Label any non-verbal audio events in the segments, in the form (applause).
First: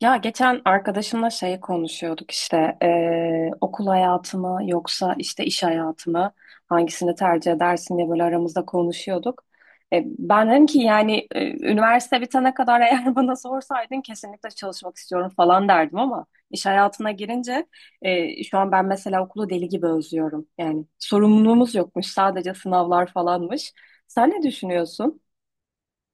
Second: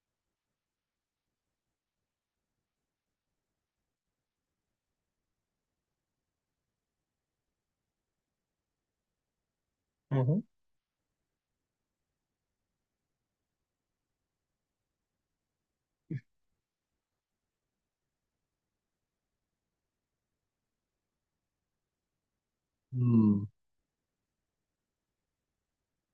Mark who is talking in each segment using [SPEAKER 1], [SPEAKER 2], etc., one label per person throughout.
[SPEAKER 1] Ya geçen arkadaşımla şey konuşuyorduk işte okul hayatımı yoksa işte iş hayatımı hangisini tercih edersin diye böyle aramızda konuşuyorduk.
[SPEAKER 2] Hı hı.
[SPEAKER 1] Ben dedim ki yani üniversite bitene kadar (laughs) eğer bana sorsaydın kesinlikle çalışmak istiyorum falan derdim ama iş hayatına girince şu an ben mesela okulu deli gibi özlüyorum. Yani sorumluluğumuz yokmuş sadece sınavlar
[SPEAKER 2] Hmm.
[SPEAKER 1] falanmış. Sen ne düşünüyorsun?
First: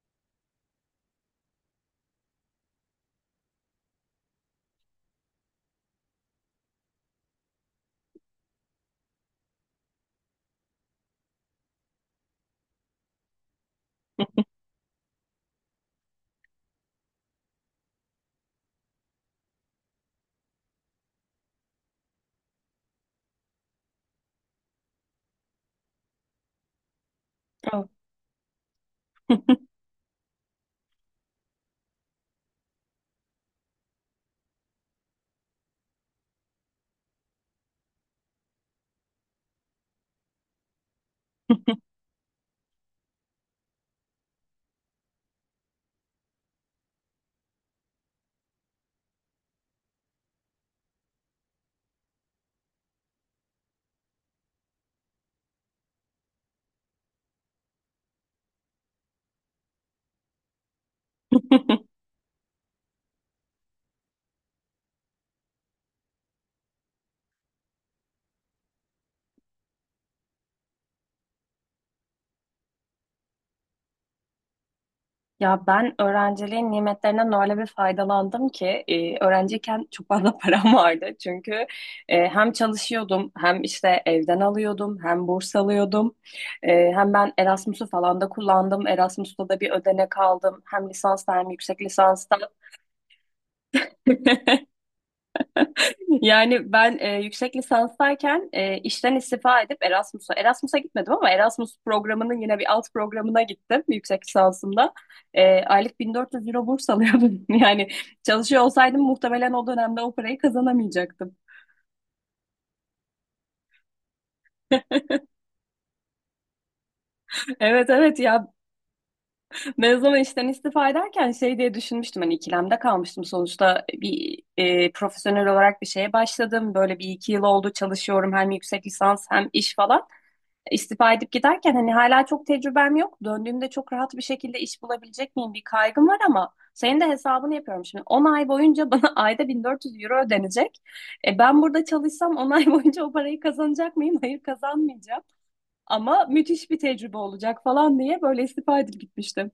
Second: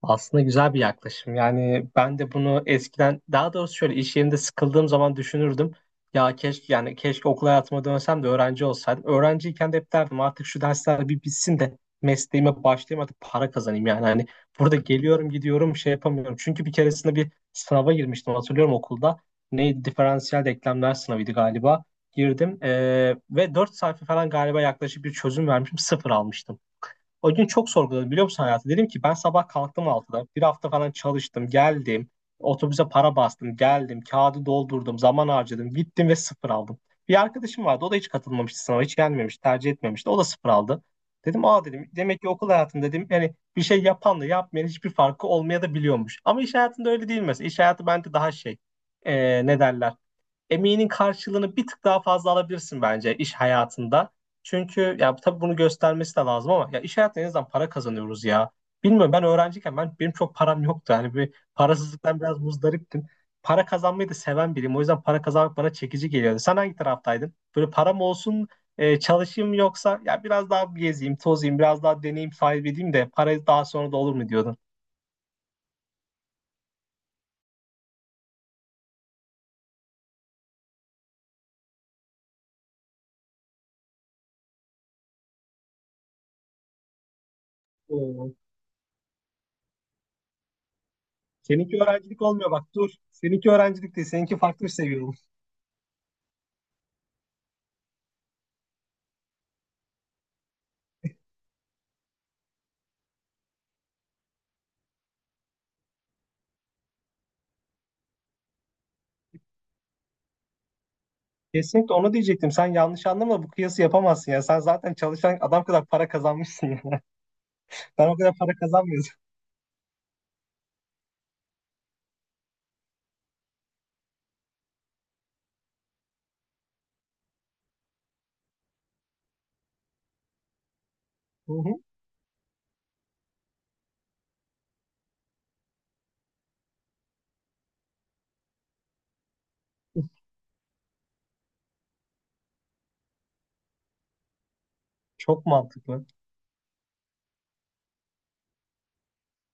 [SPEAKER 2] Aslında güzel bir yaklaşım. Yani ben de bunu eskiden daha doğrusu şöyle iş yerinde sıkıldığım zaman düşünürdüm. Ya keşke yani keşke okul hayatıma dönsem de öğrenci olsaydım. Öğrenciyken de hep derdim artık şu dersler bir bitsin de mesleğime başlayayım artık para kazanayım yani. Hani burada geliyorum gidiyorum şey yapamıyorum. Çünkü bir keresinde bir sınava girmiştim, hatırlıyorum, okulda. Neydi? Diferansiyel denklemler sınavıydı galiba. Girdim ve 4 sayfa falan galiba yaklaşık bir çözüm vermişim. Sıfır almıştım. O gün çok
[SPEAKER 1] Evet.
[SPEAKER 2] sorguladım, biliyor musun, hayatı? Dedim ki ben sabah kalktım altıda, bir hafta falan çalıştım, geldim. Otobüse para bastım, geldim. Kağıdı doldurdum, zaman harcadım. Gittim ve sıfır aldım. Bir arkadaşım vardı. O da hiç katılmamıştı sınava. Hiç gelmemiş, tercih etmemişti. O da sıfır aldı. Dedim aa dedim. Demek ki okul hayatında dedim yani bir şey yapanla yapmayan hiçbir farkı olmaya da biliyormuş. Ama iş hayatında öyle değil mesela. İş hayatı bence daha şey. Ne derler? Emeğinin karşılığını bir tık daha fazla alabilirsin bence iş hayatında. Çünkü ya tabii bunu göstermesi de lazım ama ya iş hayatında en azından para kazanıyoruz ya. Bilmiyorum, ben öğrenciyken benim çok param yoktu. Hani bir
[SPEAKER 1] (laughs)
[SPEAKER 2] parasızlıktan biraz muzdariptim. Para kazanmayı da seven biriyim. O yüzden para kazanmak bana çekici geliyordu. Sen hangi taraftaydın? Böyle param olsun çalışayım yoksa ya biraz daha gezeyim, tozayım, biraz daha deneyim sahibi edeyim de para daha sonra da olur mu diyordun?
[SPEAKER 1] Ya ben öğrenciliğin nimetlerinden öyle bir faydalandım ki öğrenciyken çok fazla (laughs) param vardı. Çünkü hem çalışıyordum hem işte evden alıyordum hem burs alıyordum. Hem ben Erasmus'u falan da
[SPEAKER 2] Oo.
[SPEAKER 1] kullandım. Erasmus'ta da bir ödenek aldım. Hem lisansta hem
[SPEAKER 2] Seninki
[SPEAKER 1] yüksek
[SPEAKER 2] öğrencilik
[SPEAKER 1] lisansta.
[SPEAKER 2] olmuyor, bak dur. Seninki öğrencilik değil. Seninki farklı bir
[SPEAKER 1] (laughs)
[SPEAKER 2] seviye.
[SPEAKER 1] Yani ben yüksek lisanstayken işten istifa edip Erasmus'a gitmedim ama Erasmus programının yine bir alt programına gittim yüksek lisansımda. Aylık 1.400 euro burs alıyordum. (laughs) Yani çalışıyor olsaydım muhtemelen o dönemde o parayı kazanamayacaktım.
[SPEAKER 2] Kesinlikle onu diyecektim. Sen yanlış anlama, bu kıyası yapamazsın ya. Sen zaten çalışan adam kadar para kazanmışsın ya. (laughs)
[SPEAKER 1] Evet,
[SPEAKER 2] Ben o
[SPEAKER 1] evet
[SPEAKER 2] kadar
[SPEAKER 1] ya
[SPEAKER 2] para kazanmıyorum.
[SPEAKER 1] mezun işten istifa ederken şey diye düşünmüştüm hani ikilemde kalmıştım sonuçta bir profesyonel olarak bir şeye başladım. Böyle bir iki yıl oldu çalışıyorum hem yüksek lisans hem iş falan. İstifa edip
[SPEAKER 2] (laughs) Hı
[SPEAKER 1] giderken
[SPEAKER 2] hı.
[SPEAKER 1] hani hala çok tecrübem yok. Döndüğümde çok rahat bir şekilde iş bulabilecek miyim bir kaygım var ama senin de hesabını yapıyorum şimdi. 10 ay boyunca bana (laughs) ayda 1.400 euro ödenecek. E ben burada çalışsam 10 ay boyunca o parayı kazanacak mıyım? (laughs) Hayır kazanmayacağım.
[SPEAKER 2] Çok mantıklı.
[SPEAKER 1] Ama müthiş bir tecrübe olacak falan diye böyle istifa edip gitmiştim.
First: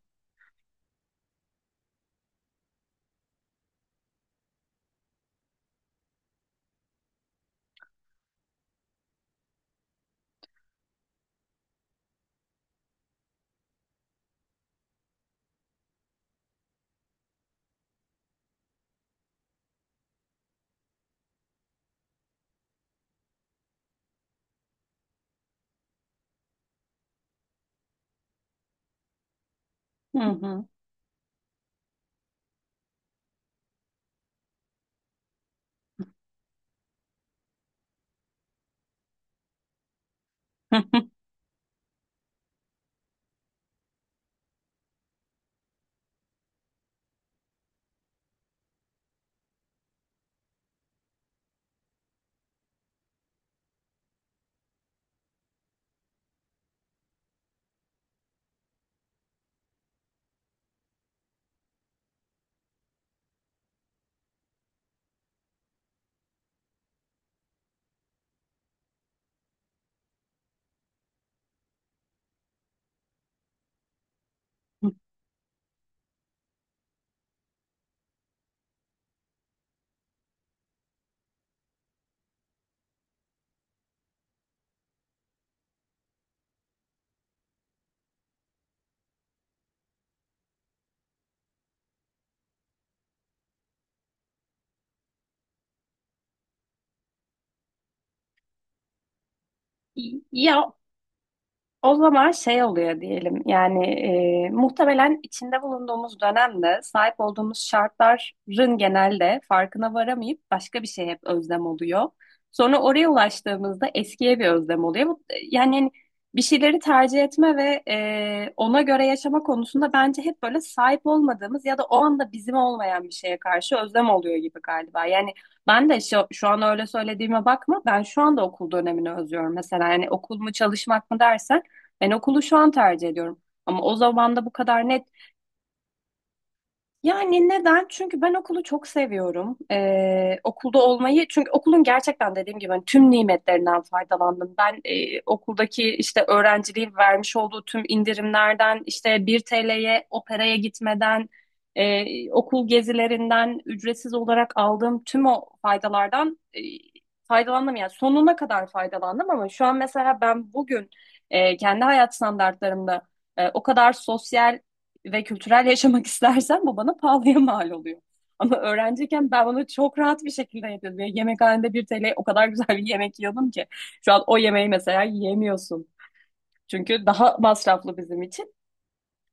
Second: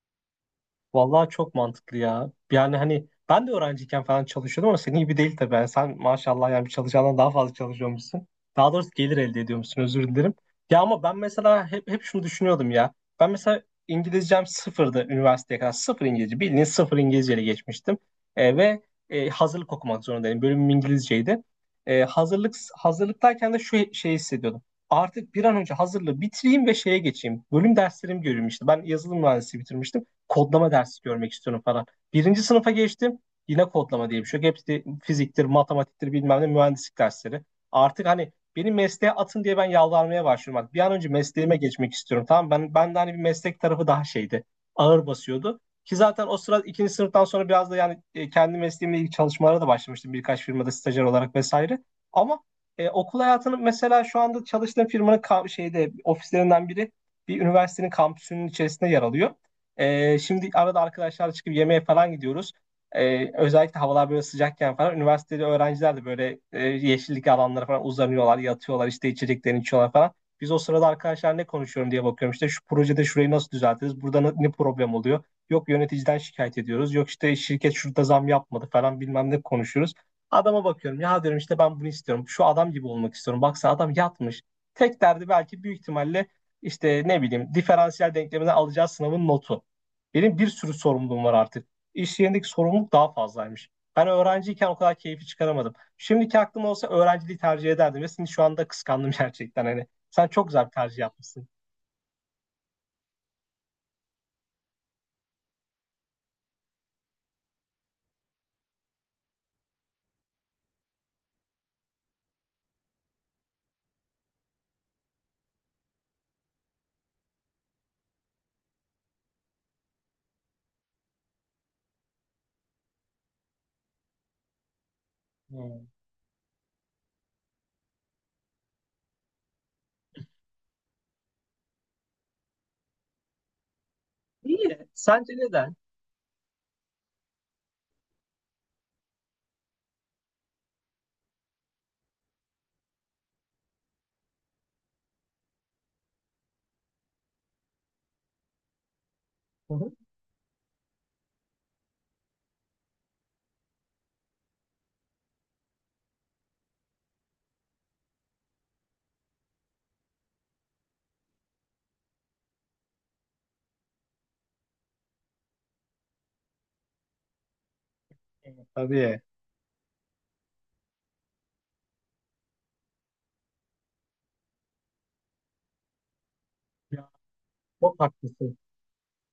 [SPEAKER 2] Vallahi çok mantıklı ya. Yani hani ben de öğrenciyken falan çalışıyordum ama senin gibi değil tabii. Yani sen maşallah yani bir çalışandan daha fazla çalışıyormuşsun. Daha doğrusu gelir elde ediyormuşsun, özür dilerim. Ya ama ben mesela hep şunu düşünüyordum ya. Ben mesela İngilizcem sıfırdı üniversiteye kadar. Sıfır İngilizce. Bildiğin sıfır İngilizceyle geçmiştim. E, ve Hazırlık okumak zorundaydım. Bölümüm İngilizceydi. E, hazırlıktayken de şu şeyi hissediyordum. Artık bir an önce hazırlığı bitireyim ve şeye geçeyim. Bölüm derslerimi görüyorum işte. Ben yazılım mühendisliği bitirmiştim,
[SPEAKER 1] Hı hı.
[SPEAKER 2] kodlama dersi görmek istiyorum falan. Birinci sınıfa geçtim. Yine kodlama diye bir şey yok. Hepsi fiziktir, matematiktir, bilmem ne mühendislik dersleri. Artık hani beni mesleğe atın diye ben yalvarmaya başlıyorum. Bak, bir an önce
[SPEAKER 1] (laughs)
[SPEAKER 2] mesleğime geçmek istiyorum. Tamam, ben de hani bir meslek tarafı daha şeydi. Ağır basıyordu. Ki zaten o sırada ikinci sınıftan sonra biraz da yani kendi mesleğimle ilgili çalışmalara da başlamıştım. Birkaç firmada stajyer olarak vesaire. Ama okul hayatının mesela şu anda çalıştığım firmanın şeyde ofislerinden biri bir üniversitenin kampüsünün içerisinde yer alıyor. Şimdi arada arkadaşlarla çıkıp yemeğe falan gidiyoruz. Özellikle havalar böyle sıcakken falan üniversitede öğrenciler de böyle yeşillik alanlara falan uzanıyorlar, yatıyorlar, işte içeceklerini içiyorlar falan. Biz o sırada arkadaşlar ne konuşuyorum diye bakıyorum, işte şu projede şurayı nasıl düzeltiriz, burada ne problem oluyor. Yok yöneticiden şikayet ediyoruz, yok işte şirket şurada zam yapmadı falan bilmem ne konuşuyoruz. Adama bakıyorum ya, diyorum işte ben bunu istiyorum, şu adam gibi olmak istiyorum. Baksana adam yatmış. Tek derdi belki büyük ihtimalle işte ne bileyim diferansiyel denklemden alacağı sınavın notu. Benim bir sürü sorumluluğum var artık. İş yerindeki sorumluluk daha fazlaymış. Ben öğrenciyken o kadar keyfi çıkaramadım. Şimdiki aklım olsa öğrenciliği tercih ederdim ve seni şu anda kıskandım (laughs) gerçekten. Hani sen çok güzel bir
[SPEAKER 1] Ya,
[SPEAKER 2] tercih yapmışsın.
[SPEAKER 1] o zaman şey oluyor diyelim yani muhtemelen içinde bulunduğumuz dönemde sahip olduğumuz şartların genelde farkına varamayıp başka bir şey hep özlem oluyor. Sonra oraya ulaştığımızda eskiye bir özlem oluyor. Yani hani bir şeyleri tercih etme ve ona göre yaşama konusunda bence hep böyle sahip olmadığımız ya da o anda bizim olmayan bir şeye karşı özlem oluyor gibi galiba. Yani ben
[SPEAKER 2] Hmm.
[SPEAKER 1] de şu an öyle söylediğime bakma, ben şu anda okul dönemini özlüyorum mesela. Yani okul mu çalışmak mı dersen ben okulu şu an tercih ediyorum. Ama o zaman da bu kadar
[SPEAKER 2] İyi.
[SPEAKER 1] net
[SPEAKER 2] Sence neden?
[SPEAKER 1] yani neden? Çünkü ben okulu çok seviyorum. Okulda olmayı, çünkü okulun gerçekten dediğim gibi hani tüm nimetlerinden faydalandım. Ben okuldaki işte öğrenciliğin vermiş olduğu tüm indirimlerden, işte 1
[SPEAKER 2] Hı hı.
[SPEAKER 1] TL'ye operaya gitmeden, okul gezilerinden ücretsiz olarak aldığım tüm o faydalardan faydalandım. Yani sonuna kadar faydalandım ama şu an mesela ben bugün kendi hayat standartlarımda o kadar sosyal ve kültürel yaşamak (laughs) istersen bu bana pahalıya mal oluyor. Ama
[SPEAKER 2] Evet, tabii.
[SPEAKER 1] öğrenciyken ben bunu çok rahat bir şekilde yedim. Ve yemekhanede 1 TL o kadar (laughs) güzel bir yemek yiyordum ki. Şu an o yemeği mesela yiyemiyorsun. Çünkü
[SPEAKER 2] Ya,
[SPEAKER 1] daha masraflı
[SPEAKER 2] çok
[SPEAKER 1] bizim için.
[SPEAKER 2] haklısın.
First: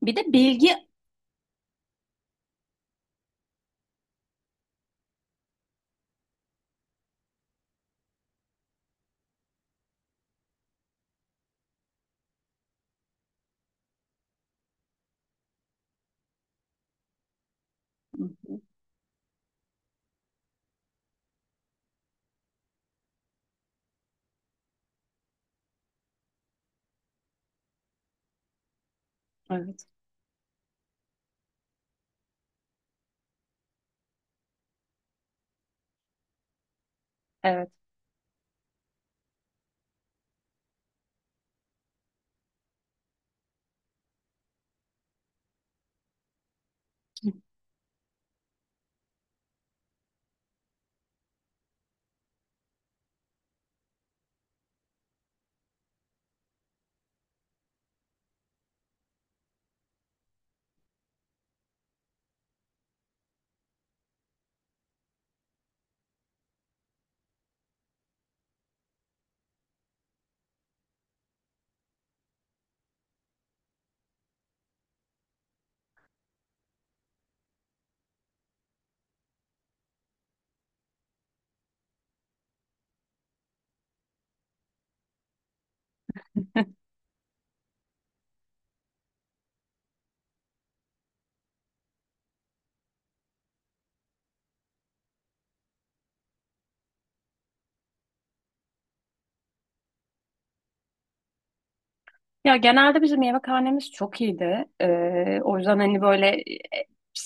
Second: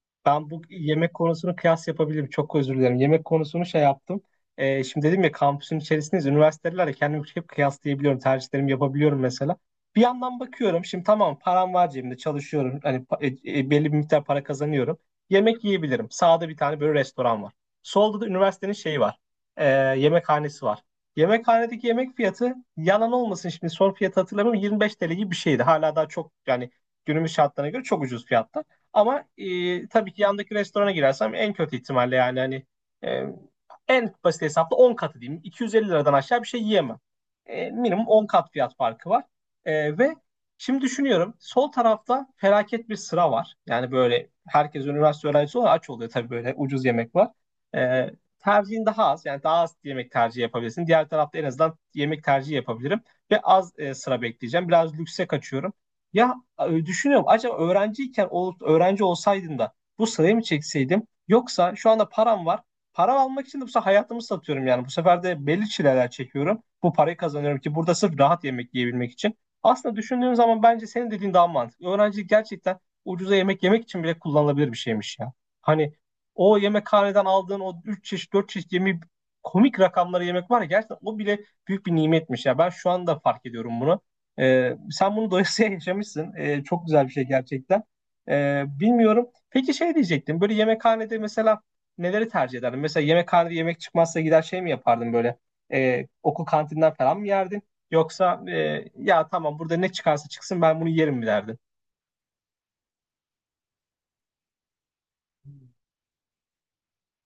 [SPEAKER 1] Bir de
[SPEAKER 2] Ben bu
[SPEAKER 1] bilgi...
[SPEAKER 2] yemek konusunu kıyas yapabilirim. Çok özür dilerim. Yemek konusunu şey yaptım. Şimdi dedim ya kampüsün içerisindeyiz. Üniversitelerle kendimi hep kıyaslayabiliyorum. Tercihlerimi yapabiliyorum mesela. Bir yandan bakıyorum. Şimdi tamam, param var cebimde. Çalışıyorum. Hani belli bir miktar para kazanıyorum. Yemek yiyebilirim. Sağda bir tane böyle restoran var. Solda da üniversitenin şeyi var. Ee, Yemekhanesi var. Yemekhanedeki yemek fiyatı, yalan olmasın, şimdi son fiyatı hatırlamıyorum, 25 TL gibi bir şeydi. Hala daha çok yani günümüz şartlarına göre çok ucuz fiyatta. Ama
[SPEAKER 1] Evet,
[SPEAKER 2] tabii ki yandaki restorana girersem en kötü ihtimalle yani hani e, en basit hesapla 10 katı diyeyim. 250 liradan aşağı bir şey yiyemem. E,
[SPEAKER 1] evet.
[SPEAKER 2] minimum 10 kat fiyat farkı var. E, ve şimdi düşünüyorum, sol tarafta felaket bir sıra var. Yani böyle herkes üniversite öğrencisi olarak aç oluyor tabii, böyle ucuz yemek var. E, Tercihin daha az, yani daha az yemek tercihi yapabilirsin. Diğer tarafta en azından yemek tercihi yapabilirim ve az sıra bekleyeceğim. Biraz lükse kaçıyorum. Ya düşünüyorum, acaba öğrenciyken öğrenci olsaydım da bu sırayı mı çekseydim, yoksa şu anda param var. Para almak için de bu sefer hayatımı satıyorum yani. Bu sefer de belli çileler çekiyorum. Bu parayı kazanıyorum ki burada sırf rahat yemek yiyebilmek için. Aslında düşündüğüm zaman bence senin dediğin daha mantıklı. Öğrencilik gerçekten ucuza yemek yemek için bile kullanılabilir bir şeymiş ya. Hani o yemekhaneden aldığın o 3 çeşit 4 çeşit yemeği, komik rakamları yemek var ya gerçekten, o bile büyük bir nimetmiş ya. Ben şu anda fark ediyorum bunu. Sen bunu doyasıya (laughs) yaşamışsın. Çok güzel bir şey gerçekten. Bilmiyorum. Peki şey diyecektim. Böyle yemekhanede mesela neleri tercih ederdin? Mesela yemekhanede yemek çıkmazsa gider şey mi yapardın böyle? Okul kantinden falan mı yerdin? Yoksa ya tamam burada ne çıkarsa çıksın ben bunu yerim mi derdin?
[SPEAKER 1] Ya genelde bizim yemekhanemiz çok iyiydi. O yüzden hani böyle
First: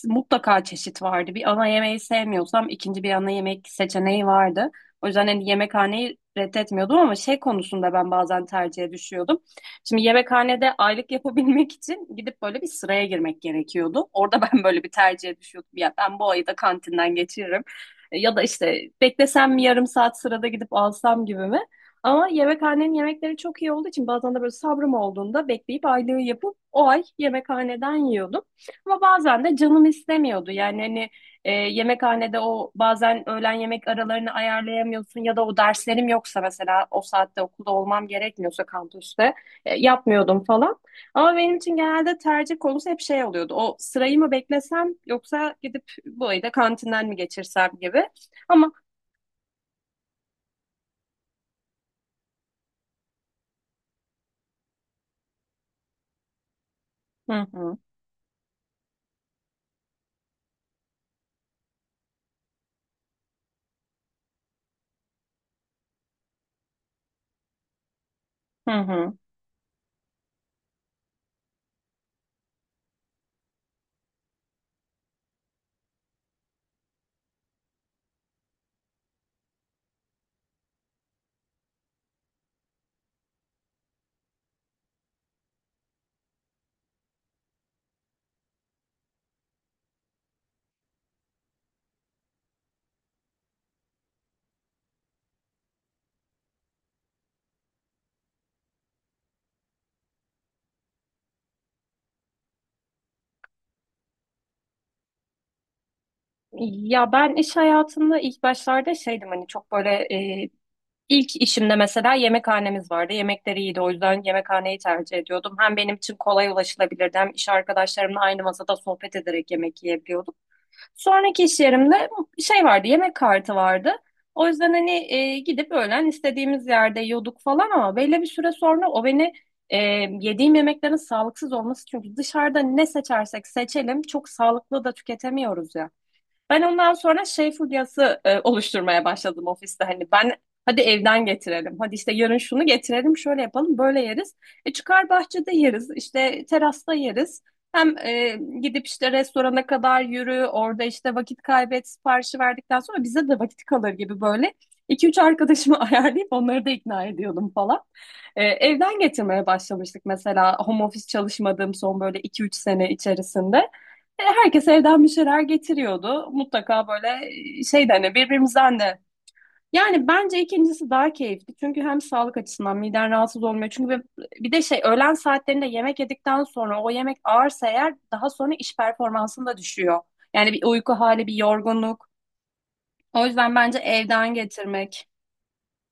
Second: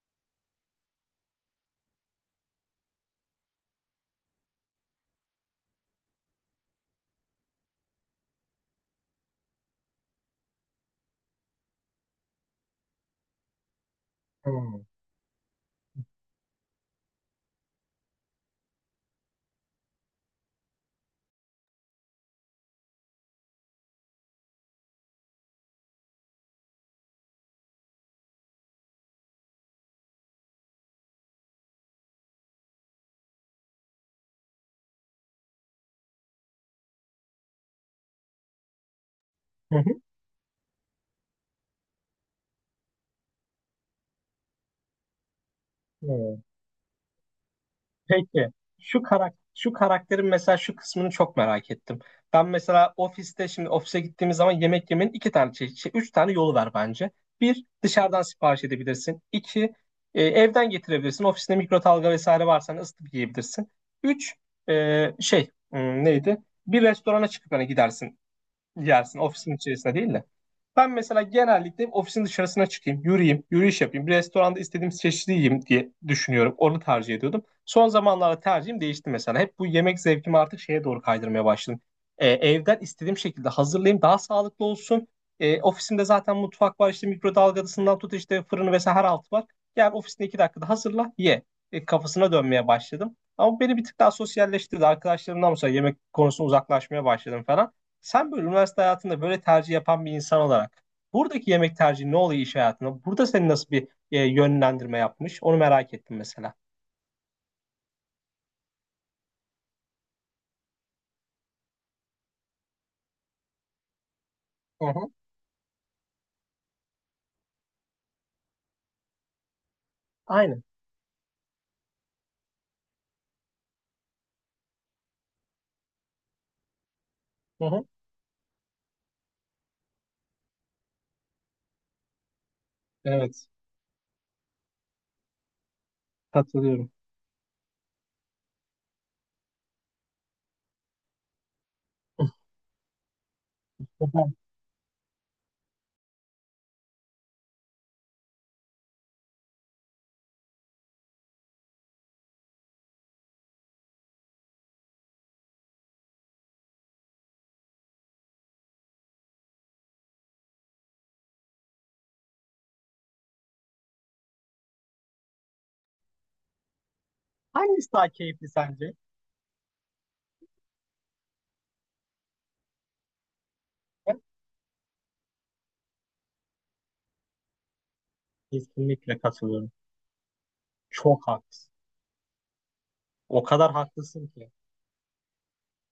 [SPEAKER 1] mutlaka çeşit vardı. Bir ana yemeği sevmiyorsam ikinci bir ana yemek seçeneği vardı. O yüzden hani yemekhaneyi reddetmiyordum ama şey konusunda ben bazen tercihe düşüyordum. Şimdi yemekhanede aylık yapabilmek için gidip böyle bir sıraya girmek gerekiyordu. Orada (laughs) ben
[SPEAKER 2] Hmm.
[SPEAKER 1] böyle bir tercihe düşüyordum. Ya ben bu ayı da kantinden geçiririm. Ya da işte beklesem mi yarım saat sırada gidip alsam gibi mi? Ama yemekhanenin yemekleri çok iyi olduğu için bazen de böyle sabrım olduğunda bekleyip aylığı yapıp o ay yemekhaneden yiyordum. Ama bazen de canım istemiyordu. Yani hani yemekhanede o bazen öğlen yemek aralarını ayarlayamıyorsun, ya da o derslerim yoksa mesela o saatte okulda olmam gerekmiyorsa kampüste
[SPEAKER 2] Hı
[SPEAKER 1] yapmıyordum falan. Ama benim için genelde tercih konusu hep şey oluyordu. O sırayı mı beklesem yoksa gidip bu ayı
[SPEAKER 2] hı.
[SPEAKER 1] da kantinden mi geçirsem gibi.
[SPEAKER 2] Peki
[SPEAKER 1] Ama
[SPEAKER 2] şu karakterin mesela şu kısmını çok merak ettim. Ben mesela ofiste, şimdi ofise gittiğimiz zaman yemek yemenin iki tane şey, üç tane yolu var bence.
[SPEAKER 1] hı
[SPEAKER 2] Bir,
[SPEAKER 1] hı.
[SPEAKER 2] dışarıdan sipariş edebilirsin. İki, evden getirebilirsin. Ofisinde mikrodalga vesaire varsa hani ısıtıp yiyebilirsin. Üç, neydi? Bir restorana çıkıp hani gidersin,
[SPEAKER 1] Hı hı.
[SPEAKER 2] yersin, ofisin içerisinde değil de. Ben mesela genellikle ofisin dışarısına çıkayım, yürüyeyim, yürüyüş yapayım, bir restoranda istediğim çeşidi yiyeyim diye düşünüyorum. Onu tercih ediyordum. Son zamanlarda tercihim değişti mesela. Hep bu yemek zevkimi artık şeye doğru kaydırmaya başladım. Evden istediğim şekilde hazırlayayım, daha sağlıklı olsun. Ofisimde zaten mutfak var, işte mikrodalgasından tut, işte fırını vesaire her altı var. Yani ofisinde iki dakikada hazırla, ye. E, kafasına dönmeye başladım. Ama beni bir tık daha sosyalleştirdi. Arkadaşlarımdan mesela yemek konusunda uzaklaşmaya başladım falan. Sen böyle üniversite hayatında böyle tercih yapan bir insan olarak buradaki yemek tercihi ne oluyor iş hayatında? Burada seni nasıl bir yönlendirme yapmış? Onu merak ettim mesela.
[SPEAKER 1] Ya ben iş hayatında ilk başlarda şeydim hani çok böyle e, ilk işimde mesela yemekhanemiz vardı. Yemekleri iyiydi, o yüzden yemekhaneyi
[SPEAKER 2] Hı hı.
[SPEAKER 1] tercih ediyordum. Hem benim için kolay ulaşılabilirdi hem iş arkadaşlarımla aynı masada sohbet ederek yemek yiyebiliyorduk.
[SPEAKER 2] Aynen.
[SPEAKER 1] Sonraki iş yerimde şey vardı, yemek kartı vardı. O yüzden hani gidip öğlen istediğimiz yerde yiyorduk
[SPEAKER 2] Hı
[SPEAKER 1] falan,
[SPEAKER 2] hı.
[SPEAKER 1] ama belli bir süre sonra o beni e, yediğim yemeklerin sağlıksız olması, çünkü dışarıda ne seçersek
[SPEAKER 2] Evet.
[SPEAKER 1] seçelim çok sağlıklı da tüketemiyoruz ya. Ben
[SPEAKER 2] Katılıyorum.
[SPEAKER 1] ondan sonra şey furyası oluşturmaya başladım ofiste. Hani ben hadi evden getirelim. Hadi işte yarın şunu getirelim, şöyle yapalım, böyle yeriz.
[SPEAKER 2] (laughs)
[SPEAKER 1] E çıkar bahçede yeriz, işte terasta yeriz. Hem gidip işte restorana kadar yürü, orada işte vakit kaybet, siparişi verdikten sonra bize de vakit kalır gibi böyle. İki üç arkadaşımı (laughs) ayarlayıp onları da ikna ediyordum falan. E, evden getirmeye başlamıştık mesela home office çalışmadığım son böyle iki üç sene içerisinde. E, herkes evden bir şeyler getiriyordu. Mutlaka böyle
[SPEAKER 2] Hangisi
[SPEAKER 1] şeyden
[SPEAKER 2] daha
[SPEAKER 1] hani
[SPEAKER 2] keyifli
[SPEAKER 1] birbirimizden
[SPEAKER 2] sence?
[SPEAKER 1] de. Yani bence ikincisi daha keyifli. Çünkü hem sağlık açısından miden rahatsız olmuyor. Çünkü bir de şey, öğlen saatlerinde yemek yedikten sonra o yemek ağırsa eğer daha sonra iş
[SPEAKER 2] Kesinlikle
[SPEAKER 1] performansın da
[SPEAKER 2] katılıyorum.
[SPEAKER 1] düşüyor. Yani bir uyku hali,
[SPEAKER 2] Çok
[SPEAKER 1] bir
[SPEAKER 2] haklısın.
[SPEAKER 1] yorgunluk. O
[SPEAKER 2] O
[SPEAKER 1] yüzden
[SPEAKER 2] kadar
[SPEAKER 1] bence
[SPEAKER 2] haklısın
[SPEAKER 1] evden
[SPEAKER 2] ki.
[SPEAKER 1] getirmek.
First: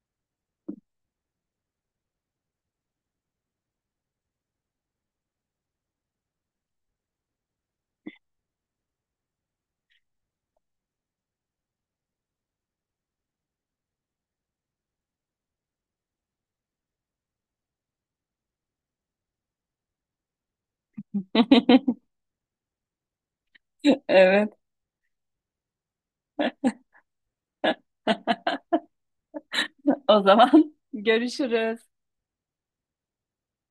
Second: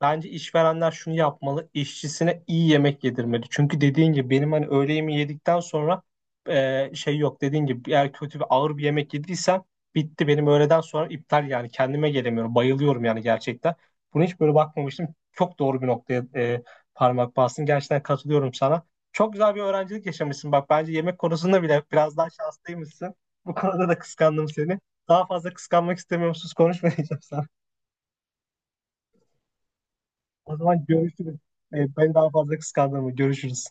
[SPEAKER 2] Bence işverenler şunu yapmalı, işçisine iyi yemek yedirmeli. Çünkü dediğin gibi benim hani öğle yemeği yedikten sonra şey yok. Dediğin gibi eğer kötü bir ağır bir yemek yediysem bitti, benim öğleden sonra iptal yani, kendime gelemiyorum. Bayılıyorum yani gerçekten. Bunu hiç böyle bakmamıştım. Çok doğru bir noktaya parmak bastın. Gerçekten katılıyorum sana. Çok güzel bir öğrencilik yaşamışsın. Bak bence yemek konusunda bile
[SPEAKER 1] (laughs)
[SPEAKER 2] biraz daha şanslıymışsın. Bu konuda da kıskandım
[SPEAKER 1] Evet,
[SPEAKER 2] seni. Daha fazla kıskanmak istemiyorum. Sus, konuşmayacağım sana.
[SPEAKER 1] o
[SPEAKER 2] O
[SPEAKER 1] zaman
[SPEAKER 2] zaman
[SPEAKER 1] (laughs)
[SPEAKER 2] görüşürüz.
[SPEAKER 1] görüşürüz.
[SPEAKER 2] Ben daha fazla kıskandırma. Görüşürüz.